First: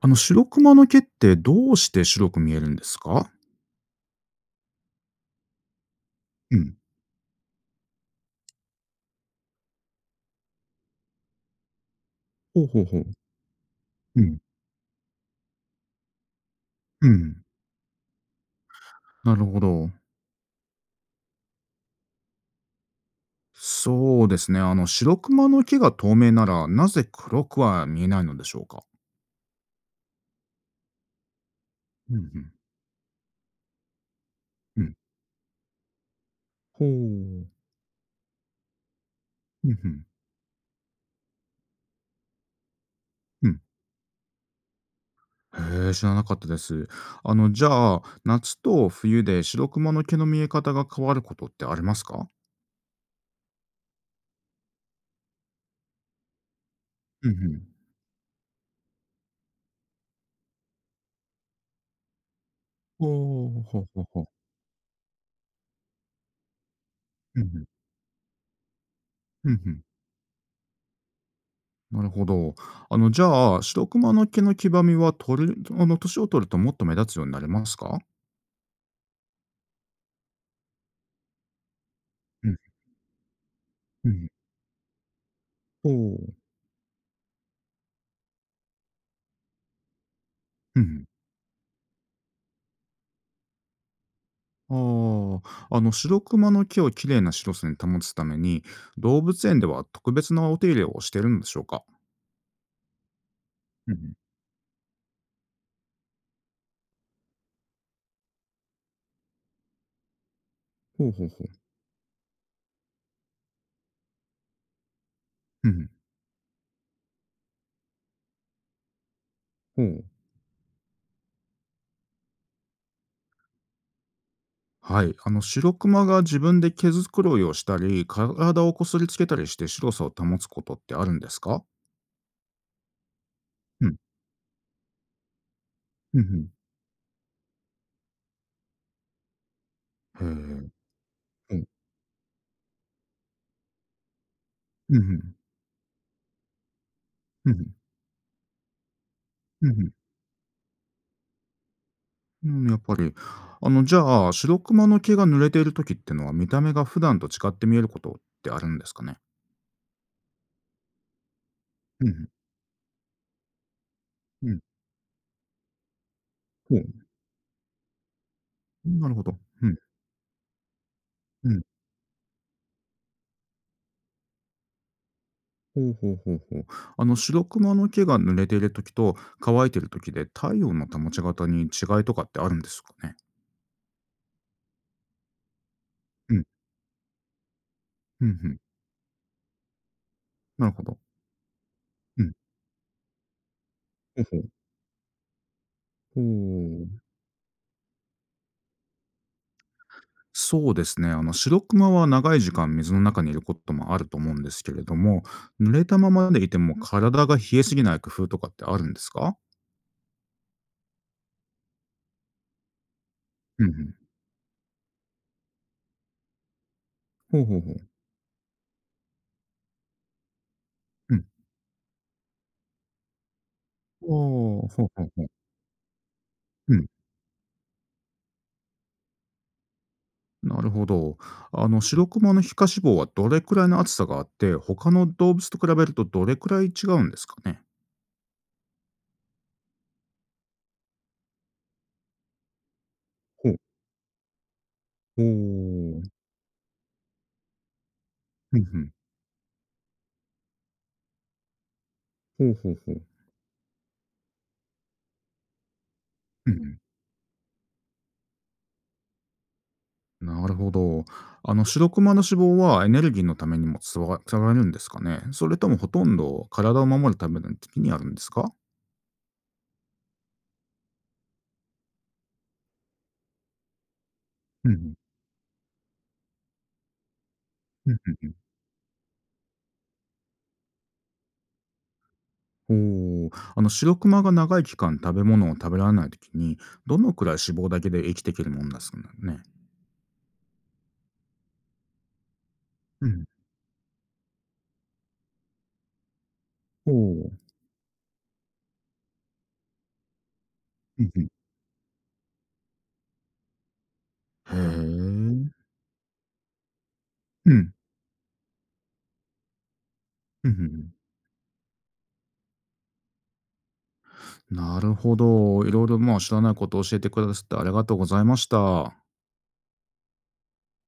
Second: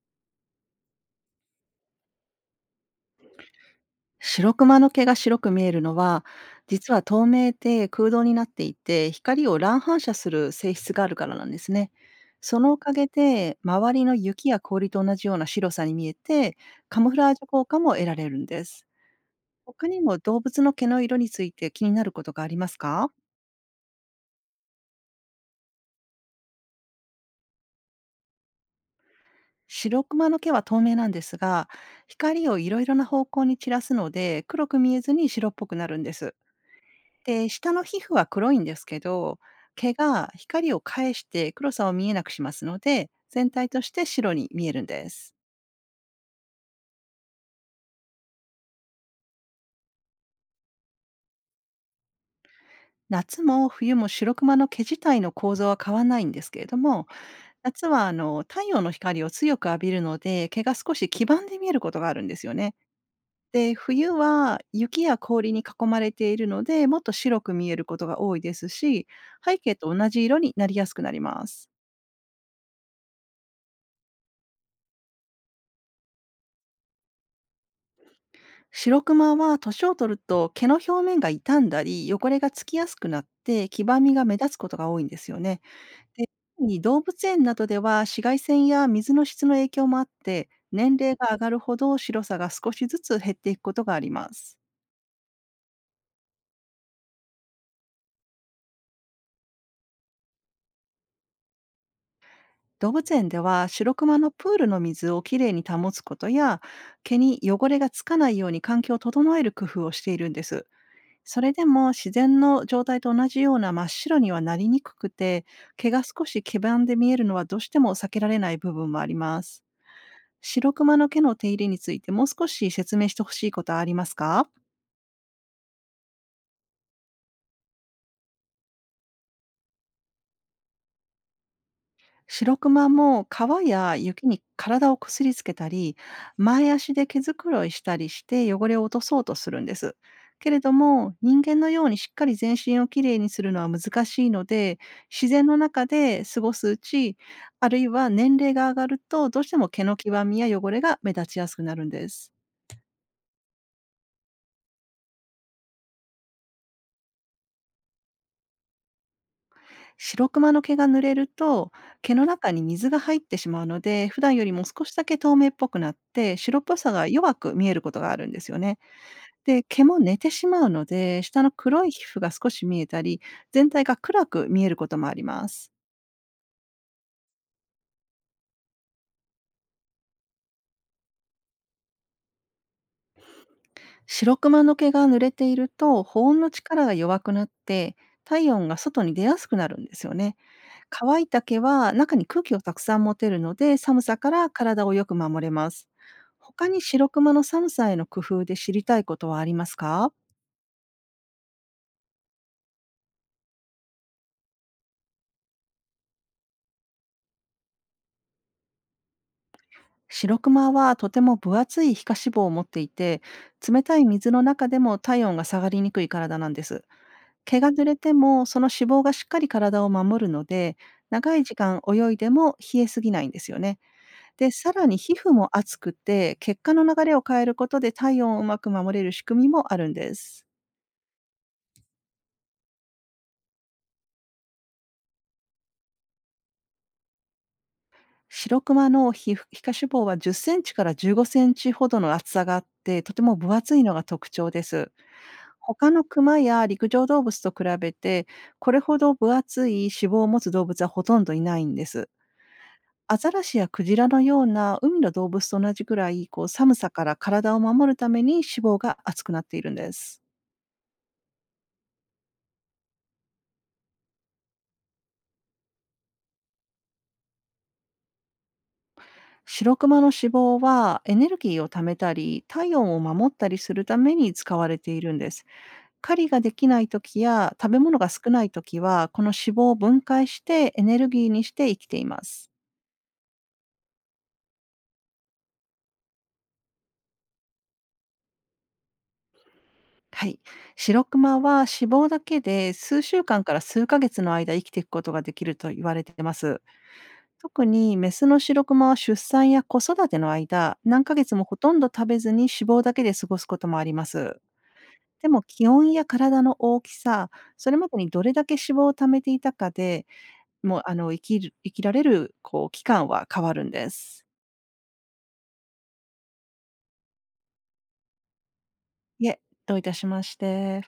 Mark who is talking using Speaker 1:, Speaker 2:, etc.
Speaker 1: 白クマの毛ってどうして白く見えるんですか？
Speaker 2: 白クマの毛が白く見えるのは、
Speaker 1: うん。
Speaker 2: 実は透明で空洞になっていて、光を乱反射する性質があるからなんですね。そ
Speaker 1: ほう
Speaker 2: のお
Speaker 1: ほう
Speaker 2: か
Speaker 1: ほう。
Speaker 2: げで、周りの
Speaker 1: うん。
Speaker 2: 雪や氷と同じような白さに見えて、カ
Speaker 1: う
Speaker 2: モフラージ
Speaker 1: ん、
Speaker 2: ュ効果も得られるんです。
Speaker 1: なるほ
Speaker 2: 他
Speaker 1: ど。
Speaker 2: にも動物の毛の色について気になることがありますか？
Speaker 1: そうですね、白クマの毛が透明なら、なぜ黒くは見えないのでしょうか？
Speaker 2: 白クマの毛は透明なんですが、
Speaker 1: うん、う
Speaker 2: 光
Speaker 1: ん、
Speaker 2: をいろいろな方向に散らすので、黒く
Speaker 1: う
Speaker 2: 見
Speaker 1: ん。
Speaker 2: えずに白っぽくなるんです。
Speaker 1: ほう。
Speaker 2: で、下の皮膚は黒いんですけど、
Speaker 1: うん、う
Speaker 2: 毛
Speaker 1: ん、
Speaker 2: が光を返して黒さを見えなくしますので、
Speaker 1: う
Speaker 2: 全
Speaker 1: ん。
Speaker 2: 体として白に見えるんです。
Speaker 1: へえ、知らなかったです。じゃあ、夏と冬で白クマの毛の見え方が変わることってありますか？
Speaker 2: 夏も冬も白クマの毛自体の構造は変わらないんですけれども、
Speaker 1: うん、うん。
Speaker 2: 夏は太陽の光を強く浴びるので、毛が少し黄ばんで見えることがあるんですよね。
Speaker 1: ほう、
Speaker 2: で、
Speaker 1: ほうほう
Speaker 2: 冬
Speaker 1: ほう。
Speaker 2: は雪や氷に囲まれているので、もっと
Speaker 1: う
Speaker 2: 白
Speaker 1: ん、う
Speaker 2: く
Speaker 1: ん。
Speaker 2: 見えることが多いですし、
Speaker 1: うん、う
Speaker 2: 背景
Speaker 1: ん。
Speaker 2: と同じ色になりやすくなります。
Speaker 1: なるほど。じゃあ、白熊の毛の黄ばみは、取るあの、年を取るともっと目立つようになりますか？
Speaker 2: 白クマは年を取ると、毛の表面が傷んだり汚れ
Speaker 1: う
Speaker 2: が
Speaker 1: ん、
Speaker 2: つきやすくなって、黄ば
Speaker 1: う
Speaker 2: みが
Speaker 1: ん。
Speaker 2: 目立つことが多いんですよね。
Speaker 1: おお、
Speaker 2: 特に動物園などでは、紫外線や水の質の影響もあって、
Speaker 1: う
Speaker 2: 年
Speaker 1: ん。
Speaker 2: 齢が上がるほど白さが少しずつ減っていくことがあります。
Speaker 1: ああ、白熊の毛を綺麗な白さに保つために、動物園では特別なお手入れをしているのでしょうか？
Speaker 2: 動物園では、
Speaker 1: う
Speaker 2: 白ク
Speaker 1: ん。
Speaker 2: マのプールの水をきれいに保つことや、毛に汚れがつかないように環境を整える工夫をしているんです。
Speaker 1: ほうほう
Speaker 2: そ
Speaker 1: ほう。
Speaker 2: れでも自然の状態と同じような真っ白にはなりにくくて、
Speaker 1: うん、
Speaker 2: 毛が少し黄ばんで見えるのはどうしても避けられない部分もあります。
Speaker 1: ほう。
Speaker 2: 白クマの毛の手入れについてもう少し説明してほしいことはありますか？
Speaker 1: はい。白熊が自分で毛づくろいをしたり、体をこすりつけたりして白さを保つことってあるんですか？
Speaker 2: 白クマも川
Speaker 1: うん、
Speaker 2: や雪に体をこすりつけたり、
Speaker 1: うんう
Speaker 2: 前足で毛づくろいしたりして汚れを落とそうとするんです。けれ
Speaker 1: ん。
Speaker 2: ども、人
Speaker 1: へえ。う
Speaker 2: 間
Speaker 1: ん。
Speaker 2: のようにしっかり全身をきれいにするのは難しいので、自然の中で過ごすうち、
Speaker 1: うんうん。
Speaker 2: あるいは年齢が上がると、どうして
Speaker 1: う
Speaker 2: も
Speaker 1: んう
Speaker 2: 毛
Speaker 1: ん。
Speaker 2: の黄ばみや汚れが目立ちやすくなるんです。
Speaker 1: うん、やっぱり。じゃあ、白クマの毛が濡れている時ってのは、見た目が普段と違って見えることってあるんですかね？
Speaker 2: 白クマの毛が濡れると、
Speaker 1: う
Speaker 2: 毛の
Speaker 1: ん、
Speaker 2: 中に水が入ってしまうので、普段よ
Speaker 1: う
Speaker 2: り
Speaker 1: ん。
Speaker 2: も少しだけ透明っぽくなって、白っ
Speaker 1: ほ
Speaker 2: ぽ
Speaker 1: う、
Speaker 2: さが弱く見えることがあるんですよね。
Speaker 1: なるほど。
Speaker 2: で、
Speaker 1: うん、
Speaker 2: 毛も寝てしまうので、下
Speaker 1: う
Speaker 2: の
Speaker 1: ん。
Speaker 2: 黒い皮膚が少し見えたり、全体が暗く見えることもあります。
Speaker 1: ほうほうほうほう。白クマの毛が濡れている時と乾いている時で、太陽の保ち方に違いとかってあるんですかね？
Speaker 2: 白クマの毛が濡れていると、保
Speaker 1: う
Speaker 2: 温
Speaker 1: ん、
Speaker 2: の力が弱くなって、
Speaker 1: うんう
Speaker 2: 体
Speaker 1: ん。
Speaker 2: 温が外に出やすくなるんですよね。
Speaker 1: なるほど。
Speaker 2: 乾いた毛は中
Speaker 1: う
Speaker 2: に
Speaker 1: ん。
Speaker 2: 空気をたくさん持てるので、寒さ
Speaker 1: ほう
Speaker 2: か
Speaker 1: ほう。
Speaker 2: ら体をよく守れます。他に
Speaker 1: ほう。
Speaker 2: 白クマの寒さへの工夫で知りたいことはありますか？
Speaker 1: そうですね。シロクマは長い時間水の中にいることもあると思うんですけれども、濡れたままでいても体が冷えすぎない工夫とかってあるんですか？
Speaker 2: 白クマはとても分厚い皮下脂肪を持っていて、
Speaker 1: うんう
Speaker 2: 冷たい
Speaker 1: ん。
Speaker 2: 水の中でも体温が下がりにくい体なんです。
Speaker 1: ほうほ
Speaker 2: 毛
Speaker 1: う
Speaker 2: が
Speaker 1: ほう。
Speaker 2: 濡れても、その脂肪がしっかり体を守るので、
Speaker 1: うん。
Speaker 2: 長い時間泳いでも冷えすぎないんですよね。で、
Speaker 1: おー、
Speaker 2: さ
Speaker 1: ほ
Speaker 2: ら
Speaker 1: う
Speaker 2: に
Speaker 1: ほう
Speaker 2: 皮
Speaker 1: ほう。
Speaker 2: 膚も熱くて、血
Speaker 1: う
Speaker 2: 管の
Speaker 1: ん。
Speaker 2: 流れを変えることで体温をうまく守れる仕組みもあるんです。
Speaker 1: なるほど。シロクマの皮下脂肪はどれくらいの厚さがあって、他の動物と比べるとどれくらい違うんですかね？
Speaker 2: 白クマの皮膚皮下脂肪は10センチから15センチほどの厚さがあって、とても
Speaker 1: ほ
Speaker 2: 分
Speaker 1: う。
Speaker 2: 厚いのが特徴です。
Speaker 1: ほ
Speaker 2: 他
Speaker 1: う。
Speaker 2: のクマや陸上動物と比べて、
Speaker 1: うんう
Speaker 2: これ
Speaker 1: ん。
Speaker 2: ほど分厚い脂肪を持つ動物はほとんどいないんです。
Speaker 1: ほうほうほう。
Speaker 2: アザラシやクジラのような海の動物と同じくらい、こう
Speaker 1: うんう
Speaker 2: 寒
Speaker 1: ん。
Speaker 2: さから体を守るために脂肪が厚くなっているんです。
Speaker 1: なるほど。白クマの脂肪はエネルギーのためにも使われるんですかね？それともほとんど体を守るための時にあるんですか？
Speaker 2: 白クマの脂肪はエネルギーを貯めたり、体温を守ったりするために使
Speaker 1: う
Speaker 2: われて
Speaker 1: ん
Speaker 2: いるんです。狩りができない時や食べ
Speaker 1: うん
Speaker 2: 物が
Speaker 1: うんう
Speaker 2: 少
Speaker 1: ん。
Speaker 2: ない時は、この脂肪を分解してエネルギーにして生きています。
Speaker 1: おおー、白クマが長い期間食べ物を食べられない時に、どのくらい脂肪だけで生きていけるもんですかね？
Speaker 2: はい。白クマは脂肪だけで数
Speaker 1: う
Speaker 2: 週
Speaker 1: ん。
Speaker 2: 間から数ヶ月の間生きていくことができると言われています。
Speaker 1: おお。
Speaker 2: 特にメスのシロクマは出産や子育ての間、
Speaker 1: う
Speaker 2: 何
Speaker 1: ん
Speaker 2: ヶ
Speaker 1: うん。
Speaker 2: 月もほとんど食べずに脂肪だけで過ごすこともあります。
Speaker 1: へ
Speaker 2: でも、
Speaker 1: え。
Speaker 2: 気温や体の大きさ、
Speaker 1: う
Speaker 2: そ
Speaker 1: ん。
Speaker 2: れまでにどれだけ脂肪を貯めていたかで、
Speaker 1: うんうんう
Speaker 2: もう
Speaker 1: ん。
Speaker 2: 生きられるこう期間は変わるんです。
Speaker 1: なるほど。いろいろまあ知らないことを教えてくださってありがとうございました。
Speaker 2: いえ、どういたしまして。